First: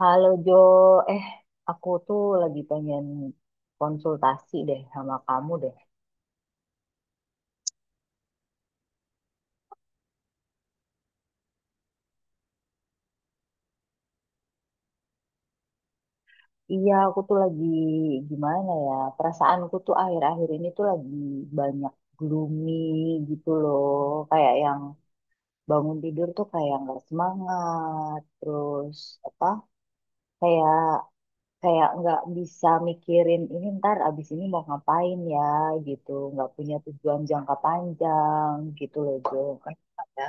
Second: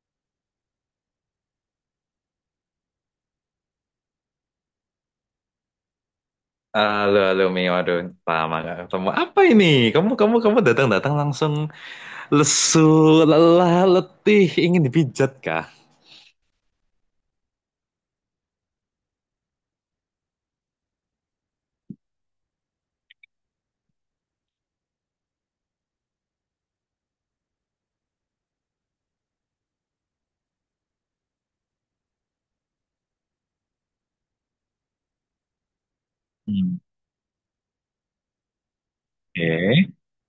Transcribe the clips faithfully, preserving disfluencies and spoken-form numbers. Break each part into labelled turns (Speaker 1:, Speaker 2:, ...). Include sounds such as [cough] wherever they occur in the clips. Speaker 1: Halo Jo, eh aku tuh lagi pengen konsultasi deh sama kamu deh.
Speaker 2: Halo, halo Mio, aduh, lama gak ketemu. Apa ini? Kamu, kamu, kamu datang-datang langsung lesu, lelah, letih, ingin dipijat kah?
Speaker 1: Iya, aku tuh lagi gimana ya, perasaanku tuh akhir-akhir ini tuh lagi banyak gloomy gitu loh. Kayak yang bangun tidur tuh kayak nggak semangat, terus apa, kayak kayak nggak bisa mikirin ini ntar abis ini mau ngapain ya gitu, nggak punya
Speaker 2: Hmm,
Speaker 1: tujuan jangka panjang gitu loh Jo.
Speaker 2: oke.
Speaker 1: Kenapa ya?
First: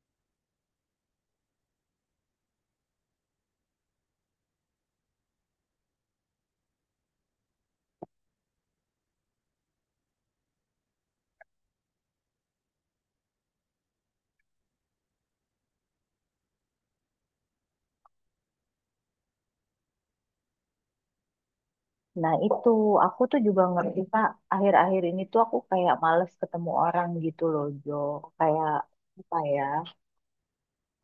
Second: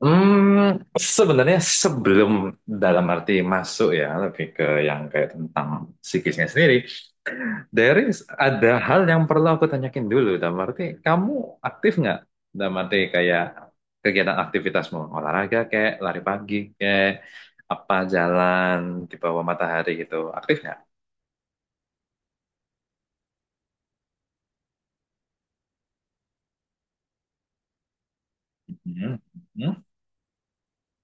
Speaker 2: Hmm, Sebenarnya sebelum dalam arti masuk ya, lebih ke yang kayak tentang psikisnya sendiri. There is Ada hal yang perlu aku tanyakin dulu, dalam arti kamu aktif nggak? Dalam arti kayak kegiatan aktivitasmu, olahraga kayak lari pagi kayak apa jalan di bawah matahari gitu, aktif nggak?
Speaker 1: Nah, itu aku tuh juga ngerti, Pak. Akhir-akhir ini tuh aku kayak males ketemu orang gitu loh, Jo. Kayak
Speaker 2: Hmm.
Speaker 1: apa ya?
Speaker 2: Hmm.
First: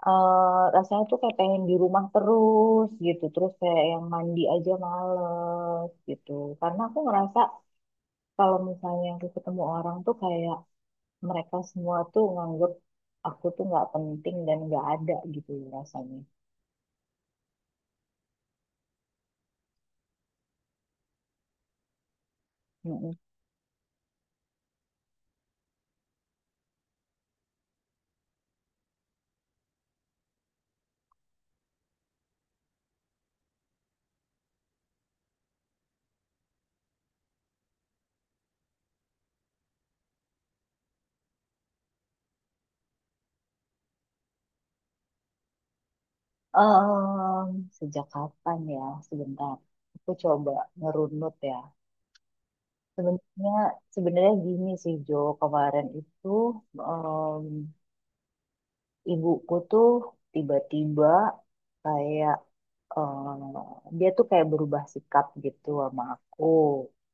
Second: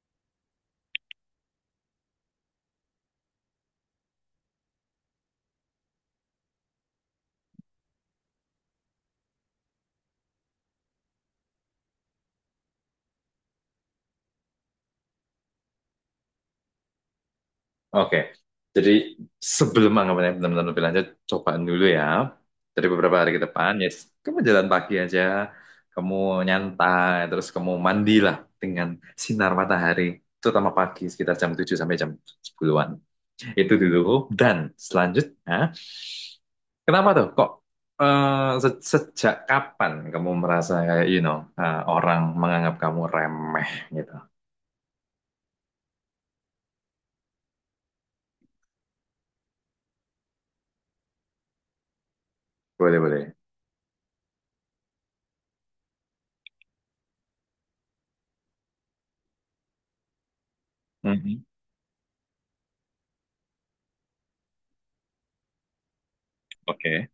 Speaker 1: eh Rasanya tuh kayak pengen di rumah terus gitu. Terus kayak yang mandi aja males gitu. Karena aku ngerasa kalau misalnya aku ketemu orang tuh kayak mereka semua tuh nganggep aku tuh nggak penting dan nggak ada gitu loh rasanya.
Speaker 2: Oke, jadi sebelum anggapannya benar-benar lebih lanjut, cobaan dulu ya. Dari
Speaker 1: Mm-mm.
Speaker 2: beberapa hari ke depan, yes, kamu jalan pagi aja, kamu nyantai, terus kamu mandilah dengan sinar matahari, terutama pagi sekitar jam tujuh sampai jam sepuluhan-an. Itu dulu. Dan selanjutnya, kenapa tuh? Kok eh, se- sejak kapan kamu merasa kayak, you know, eh, orang menganggap kamu remeh gitu?
Speaker 1: Em, Sejak kapan ya? Sebentar. Aku coba ngerunut ya.
Speaker 2: Boleh, boleh.
Speaker 1: Sebenarnya sebenarnya gini sih Jo, kemarin itu em, ibuku tuh tiba-tiba
Speaker 2: Mhm.
Speaker 1: kayak em, dia tuh kayak berubah sikap gitu sama aku.
Speaker 2: Oke.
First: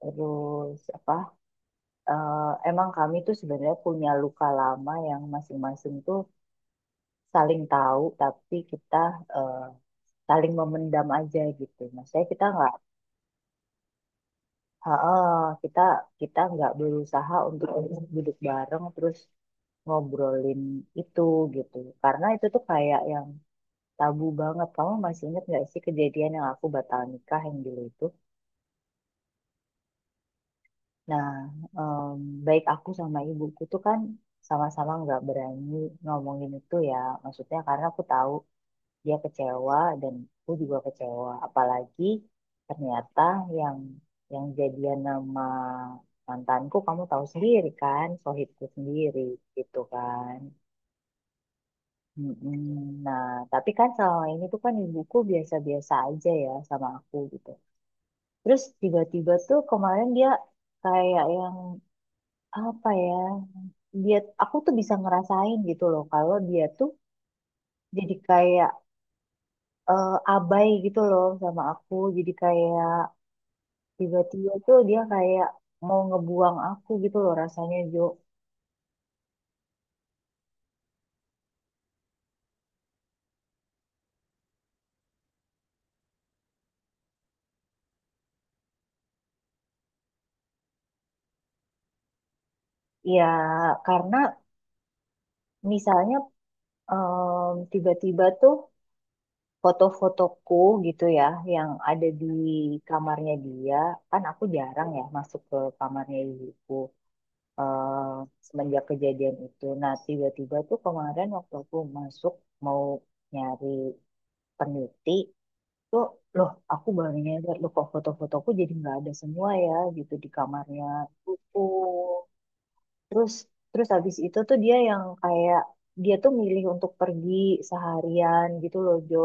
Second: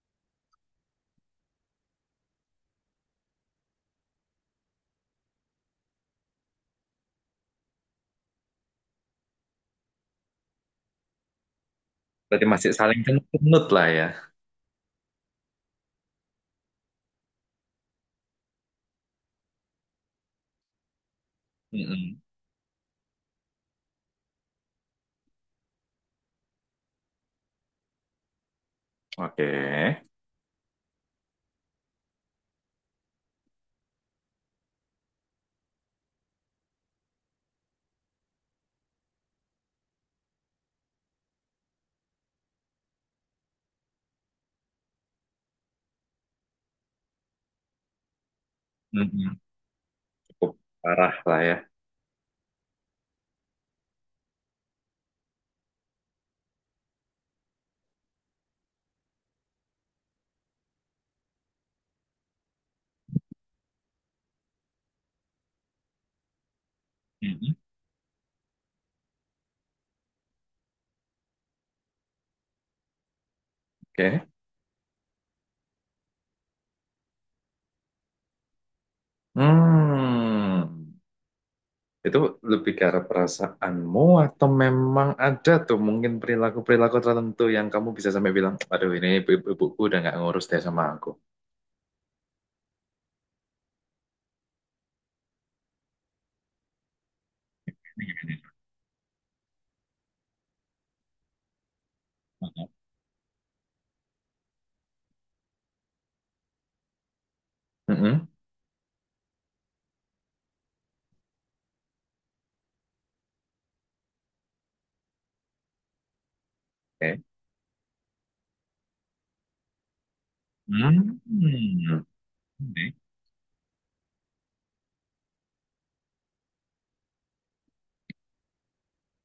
Speaker 1: Terus apa? eh, Emang kami tuh sebenarnya punya luka lama yang masing-masing tuh saling tahu, tapi kita eh, saling memendam aja gitu. Maksudnya kita
Speaker 2: Berarti masih
Speaker 1: nggak.
Speaker 2: saling kenut lah ya.
Speaker 1: Heeh, kita kita nggak berusaha untuk duduk bareng terus ngobrolin itu gitu.
Speaker 2: Mhm.
Speaker 1: Karena itu tuh kayak yang tabu banget. Kamu masih ingat nggak sih kejadian yang aku batal nikah yang dulu itu?
Speaker 2: Oke.
Speaker 1: Nah, em, baik aku sama ibuku tuh kan sama-sama nggak berani ngomongin itu ya. Maksudnya karena aku tahu dia kecewa dan aku juga kecewa apalagi ternyata yang yang jadian nama mantanku kamu tahu sendiri kan sohibku sendiri
Speaker 2: Mhm.
Speaker 1: gitu kan.
Speaker 2: Cukup parah lah ya.
Speaker 1: Mm-mm. Nah, tapi kan selama ini tuh kan ibuku biasa-biasa aja ya sama aku gitu. Terus tiba-tiba tuh kemarin dia kayak yang apa ya? Dia, aku tuh bisa ngerasain gitu loh kalau dia tuh
Speaker 2: Mhm.
Speaker 1: jadi kayak eh, abai gitu loh sama aku. Jadi kayak
Speaker 2: Oke.
Speaker 1: tiba-tiba tuh dia kayak mau ngebuang aku gitu loh rasanya Jo.
Speaker 2: Hmm. Itu lebih ke arah perasaanmu atau memang ada tuh mungkin perilaku-perilaku tertentu yang kamu bisa sampai bilang, aduh ini ibu- ibuku udah nggak ngurus deh sama aku.
Speaker 1: Ya karena misalnya em, tiba-tiba tuh foto-fotoku gitu ya yang ada di kamarnya dia, kan aku jarang ya masuk ke kamarnya ibuku eh,
Speaker 2: Mm-mm.
Speaker 1: semenjak kejadian itu. Nah tiba-tiba tuh kemarin waktu aku masuk mau nyari peneliti tuh loh aku baru
Speaker 2: Oke.
Speaker 1: nyadar loh kok foto-fotoku jadi nggak ada semua ya gitu di kamarnya
Speaker 2: Hmm.
Speaker 1: ibuku.
Speaker 2: Oke.
Speaker 1: Terus terus habis itu tuh dia yang kayak dia tuh milih untuk pergi seharian gitu loh Jo.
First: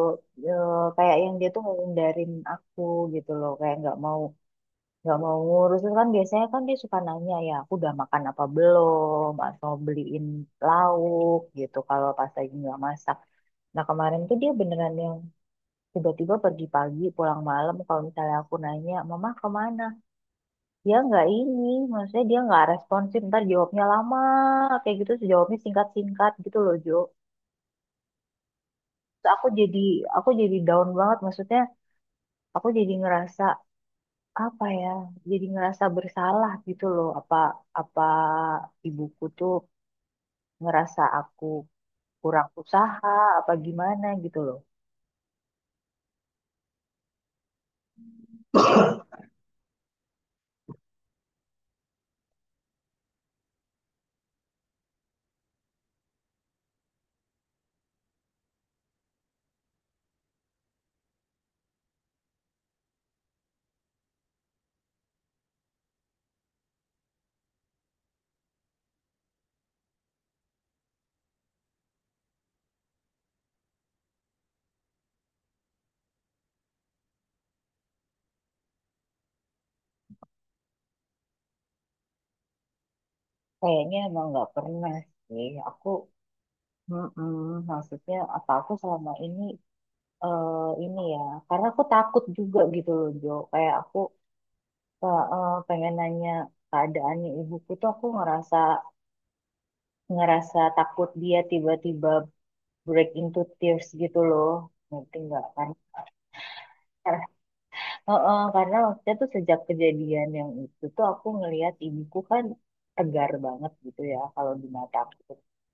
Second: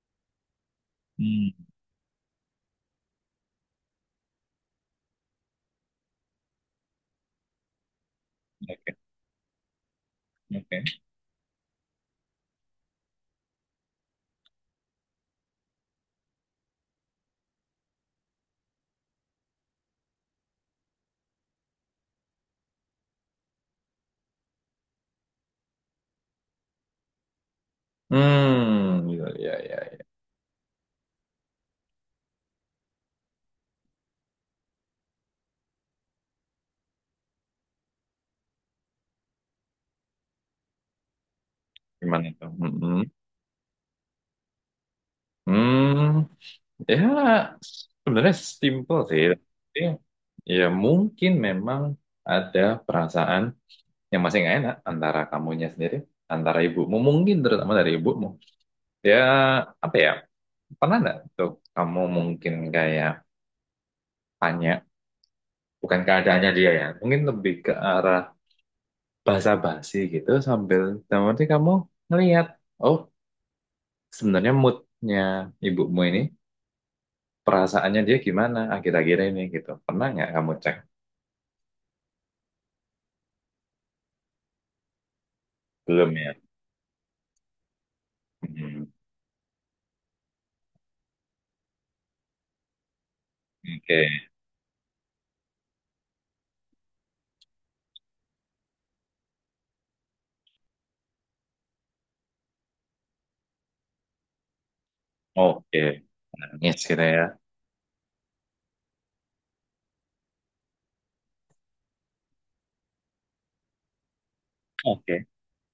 Speaker 1: Eh, kayak yang dia
Speaker 2: Hmm.
Speaker 1: tuh ngehindarin aku gitu loh kayak nggak mau, nggak mau ngurus. Terus kan biasanya kan dia suka nanya ya aku udah makan apa belum atau beliin
Speaker 2: Oke.
Speaker 1: lauk gitu kalau pas lagi nggak masak, nah kemarin tuh dia beneran yang tiba-tiba pergi pagi pulang malam kalau misalnya aku nanya mama kemana dia nggak ini, maksudnya dia nggak responsif ntar jawabnya lama kayak gitu terus jawabnya singkat-singkat gitu loh Jo.
Speaker 2: Hmm. Gitu,
Speaker 1: Terus aku
Speaker 2: ya,
Speaker 1: jadi,
Speaker 2: ya, ya.
Speaker 1: aku jadi down banget maksudnya aku jadi ngerasa apa ya, jadi ngerasa bersalah gitu loh, apa, apa ibuku tuh ngerasa aku
Speaker 2: Gimana
Speaker 1: kurang
Speaker 2: tuh? Mm-mm.
Speaker 1: usaha apa gimana gitu loh.
Speaker 2: Hmm. Ya, sebenarnya simpel sih. Tapi ya, mungkin memang ada perasaan yang masih nggak enak antara kamunya sendiri, antara ibumu, mungkin terutama dari ibumu, ya, apa ya, pernah nggak tuh kamu mungkin kayak tanya, bukan keadaannya dia ya, mungkin lebih ke arah basa-basi gitu, sambil dalam arti kamu ngelihat, oh, sebenarnya moodnya ibumu ini, perasaannya dia gimana akhir-akhir ini gitu, pernah nggak kamu cek?
Speaker 1: Kayaknya emang nggak pernah sih aku,
Speaker 2: Belum ya.
Speaker 1: mm maksudnya apa aku
Speaker 2: Hmm,
Speaker 1: selama ini eh ini ya, karena aku takut juga gitu loh Jo. Kayak aku
Speaker 2: oke.
Speaker 1: eh, eh, pengen nanya keadaannya ibuku tuh aku ngerasa, ngerasa takut dia tiba-tiba break into tears gitu loh. Ngerti nggak kan?
Speaker 2: Oke, nangis gitu ya.
Speaker 1: Karena, eh, eh, karena waktu itu sejak kejadian yang itu tuh aku ngelihat ibuku kan tegar banget gitu ya kalau di mata
Speaker 2: Oke.
Speaker 1: aku.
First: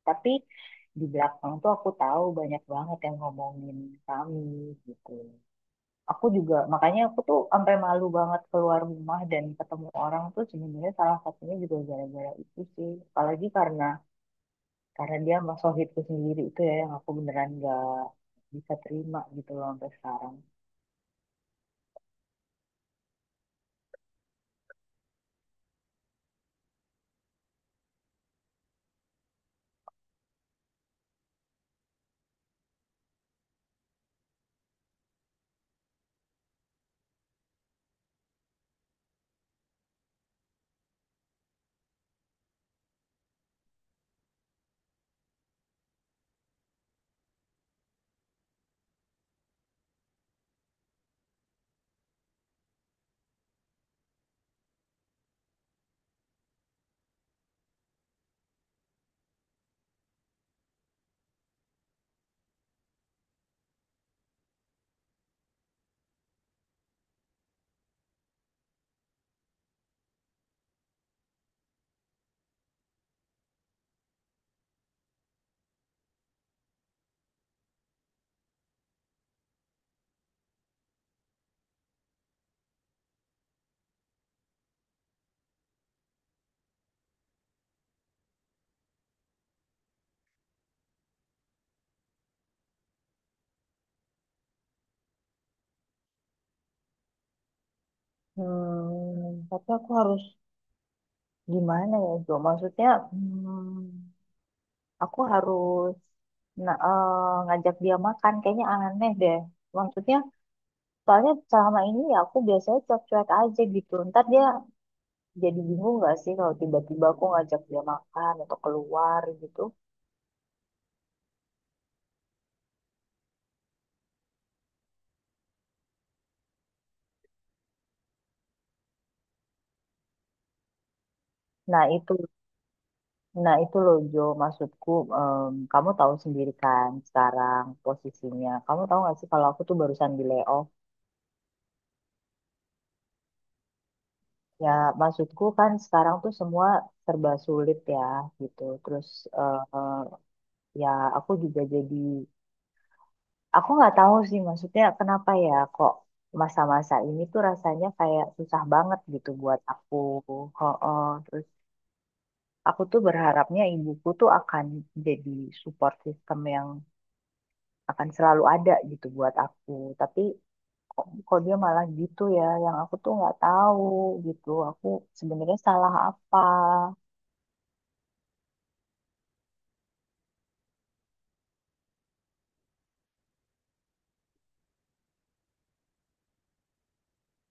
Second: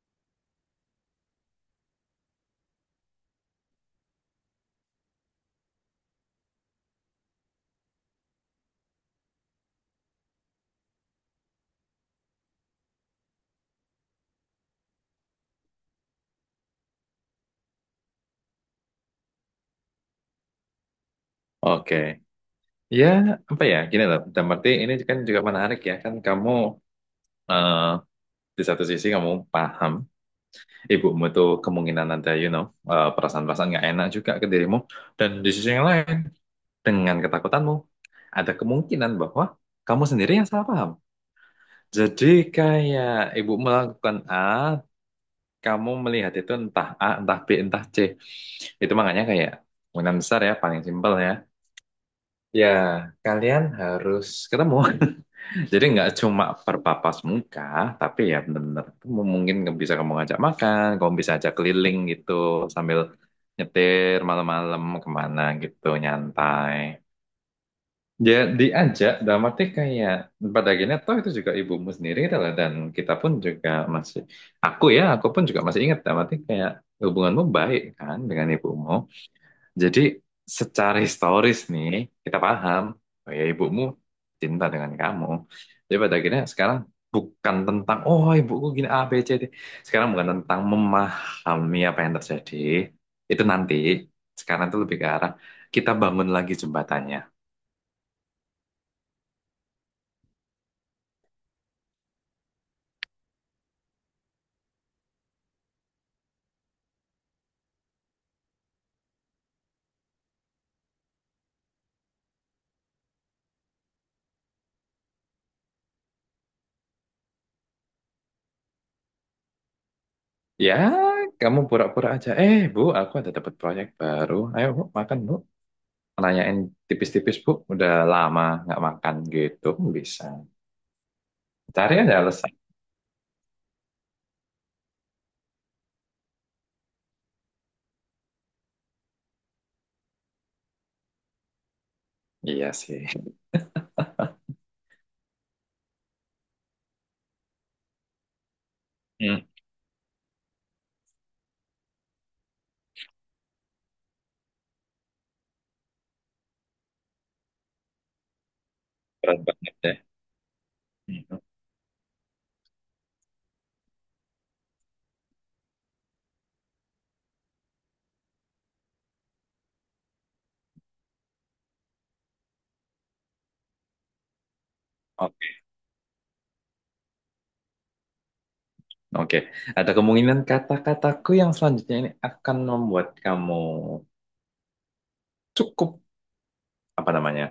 Speaker 1: Tapi di belakang tuh aku tahu banyak banget yang ngomongin kami gitu. Aku juga, makanya aku tuh sampai malu banget keluar rumah dan ketemu orang tuh sebenarnya salah satunya juga gara-gara itu sih. Apalagi karena karena dia sama sohibku sendiri itu ya yang aku beneran gak bisa terima gitu loh sampai sekarang.
Speaker 2: Oke, ya, apa ya? Gini loh, dalam arti ini kan juga menarik ya. Kan kamu eh, di satu sisi kamu paham ibumu tuh kemungkinan ada, you know, eh, perasaan-perasaan nggak enak juga ke dirimu. Dan di sisi yang lain, dengan ketakutanmu, ada kemungkinan bahwa kamu sendiri yang salah paham. Jadi kayak ibu melakukan A, kamu melihat itu entah A, entah B, entah C. Itu makanya kayak kemungkinan besar ya, paling simpel ya. Ya, kalian harus ketemu. [laughs] Jadi nggak cuma berpapas muka, tapi ya bener-bener kamu, mungkin nggak bisa kamu ngajak makan, kamu bisa ajak keliling gitu sambil nyetir malam-malam kemana gitu nyantai. Ya diajak dalam arti kayak pada akhirnya toh itu juga ibumu sendiri adalah, dan kita pun juga masih, aku ya aku pun juga masih ingat dalam arti kayak hubunganmu baik kan dengan ibumu. Jadi secara historis nih kita paham, oh ya ibumu cinta dengan kamu. Jadi pada akhirnya sekarang bukan tentang oh ibuku gini A B C D. Sekarang bukan tentang memahami apa yang terjadi. Itu nanti. Sekarang itu lebih ke arah kita bangun lagi jembatannya.
Speaker 1: Hmm, tapi aku harus gimana ya Jo? Maksudnya hmm, aku harus, nah, eh, ngajak dia makan kayaknya aneh deh. Maksudnya soalnya selama ini ya aku biasanya cuek-cuek aja gitu. Ntar dia jadi bingung nggak sih kalau tiba-tiba aku ngajak dia makan atau keluar gitu.
Speaker 2: Ya, kamu pura-pura aja. Eh, Bu, aku ada dapat proyek baru. Ayo, Bu, makan, Bu. Nanyain tipis-tipis, Bu. Udah lama nggak makan gitu. Bisa.
Speaker 1: Nah
Speaker 2: Cari
Speaker 1: itu,
Speaker 2: aja alasan.
Speaker 1: nah itu loh Jo, maksudku em, kamu tahu sendiri kan sekarang posisinya. Kamu tahu nggak sih kalau aku tuh barusan di layoff.
Speaker 2: Iya sih.
Speaker 1: Ya maksudku kan sekarang tuh semua serba sulit ya gitu. Terus
Speaker 2: Hmm.
Speaker 1: eh, eh, ya aku juga jadi, aku nggak tahu sih maksudnya kenapa ya kok masa-masa ini tuh rasanya kayak susah banget gitu
Speaker 2: Berat
Speaker 1: buat
Speaker 2: banget ya.
Speaker 1: aku. Ho-oh.
Speaker 2: Gitu.
Speaker 1: Terus aku tuh berharapnya ibuku tuh akan jadi support system yang akan selalu ada gitu buat aku. Tapi kok, kok dia malah gitu ya, yang aku tuh nggak tahu gitu. Aku sebenarnya
Speaker 2: Oke,
Speaker 1: salah apa.
Speaker 2: oke. Ada kemungkinan kata-kataku yang selanjutnya ini akan membuat kamu cukup, apa namanya,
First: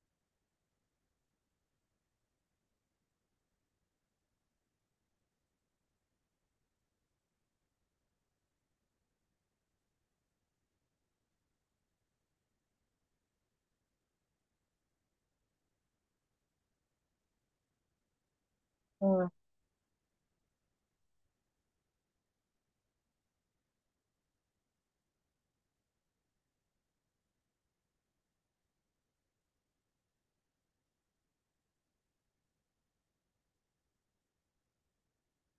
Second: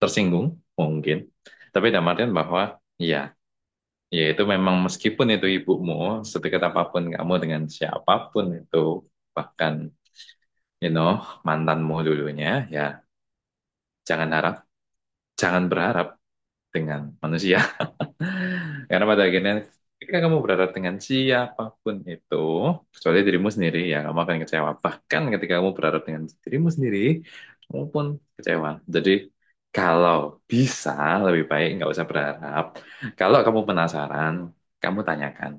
Speaker 2: tersinggung mungkin. Tapi dalam artian bahwa iya, ya, yaitu memang meskipun itu ibumu, sedekat apapun kamu dengan siapapun itu, bahkan you know mantanmu dulunya, ya jangan harap, jangan berharap dengan manusia. Karena pada
Speaker 1: Hmm.
Speaker 2: akhirnya ketika kamu berharap dengan siapapun itu, kecuali dirimu sendiri, ya kamu akan kecewa. Bahkan ketika kamu berharap dengan dirimu sendiri, kamu pun kecewa. Jadi kalau bisa, lebih baik nggak usah berharap. Kalau kamu penasaran, kamu tanyakan.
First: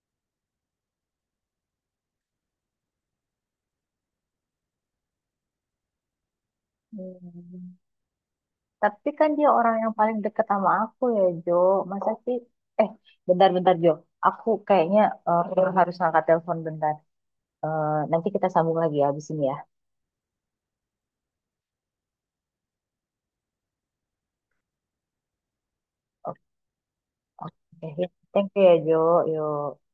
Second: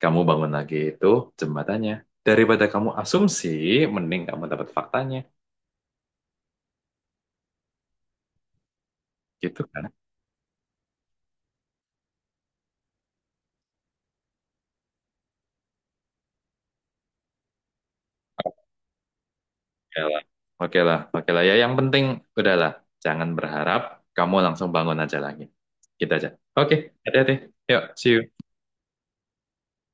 Speaker 2: Kamu bangun lagi itu jembatannya. Daripada kamu asumsi, mending kamu dapat faktanya.
Speaker 1: Hmm. Tapi kan dia
Speaker 2: Gitu
Speaker 1: orang
Speaker 2: kan?
Speaker 1: yang paling deket sama aku ya, Jo. Masa sih? Eh, bentar-bentar, Jo. Aku kayaknya eh, harus ngangkat telepon bentar. Eh, Nanti kita sambung lagi ya habis ini ya.
Speaker 2: Oke lah, oke lah, oke lah. Ya yang penting udahlah, jangan berharap, kamu langsung bangun aja lagi. Kita aja.
Speaker 1: Oke.
Speaker 2: Oke, hati-hati. Yuk,
Speaker 1: Oke.
Speaker 2: see you.
Speaker 1: Thank you ya, Jo. Yuk.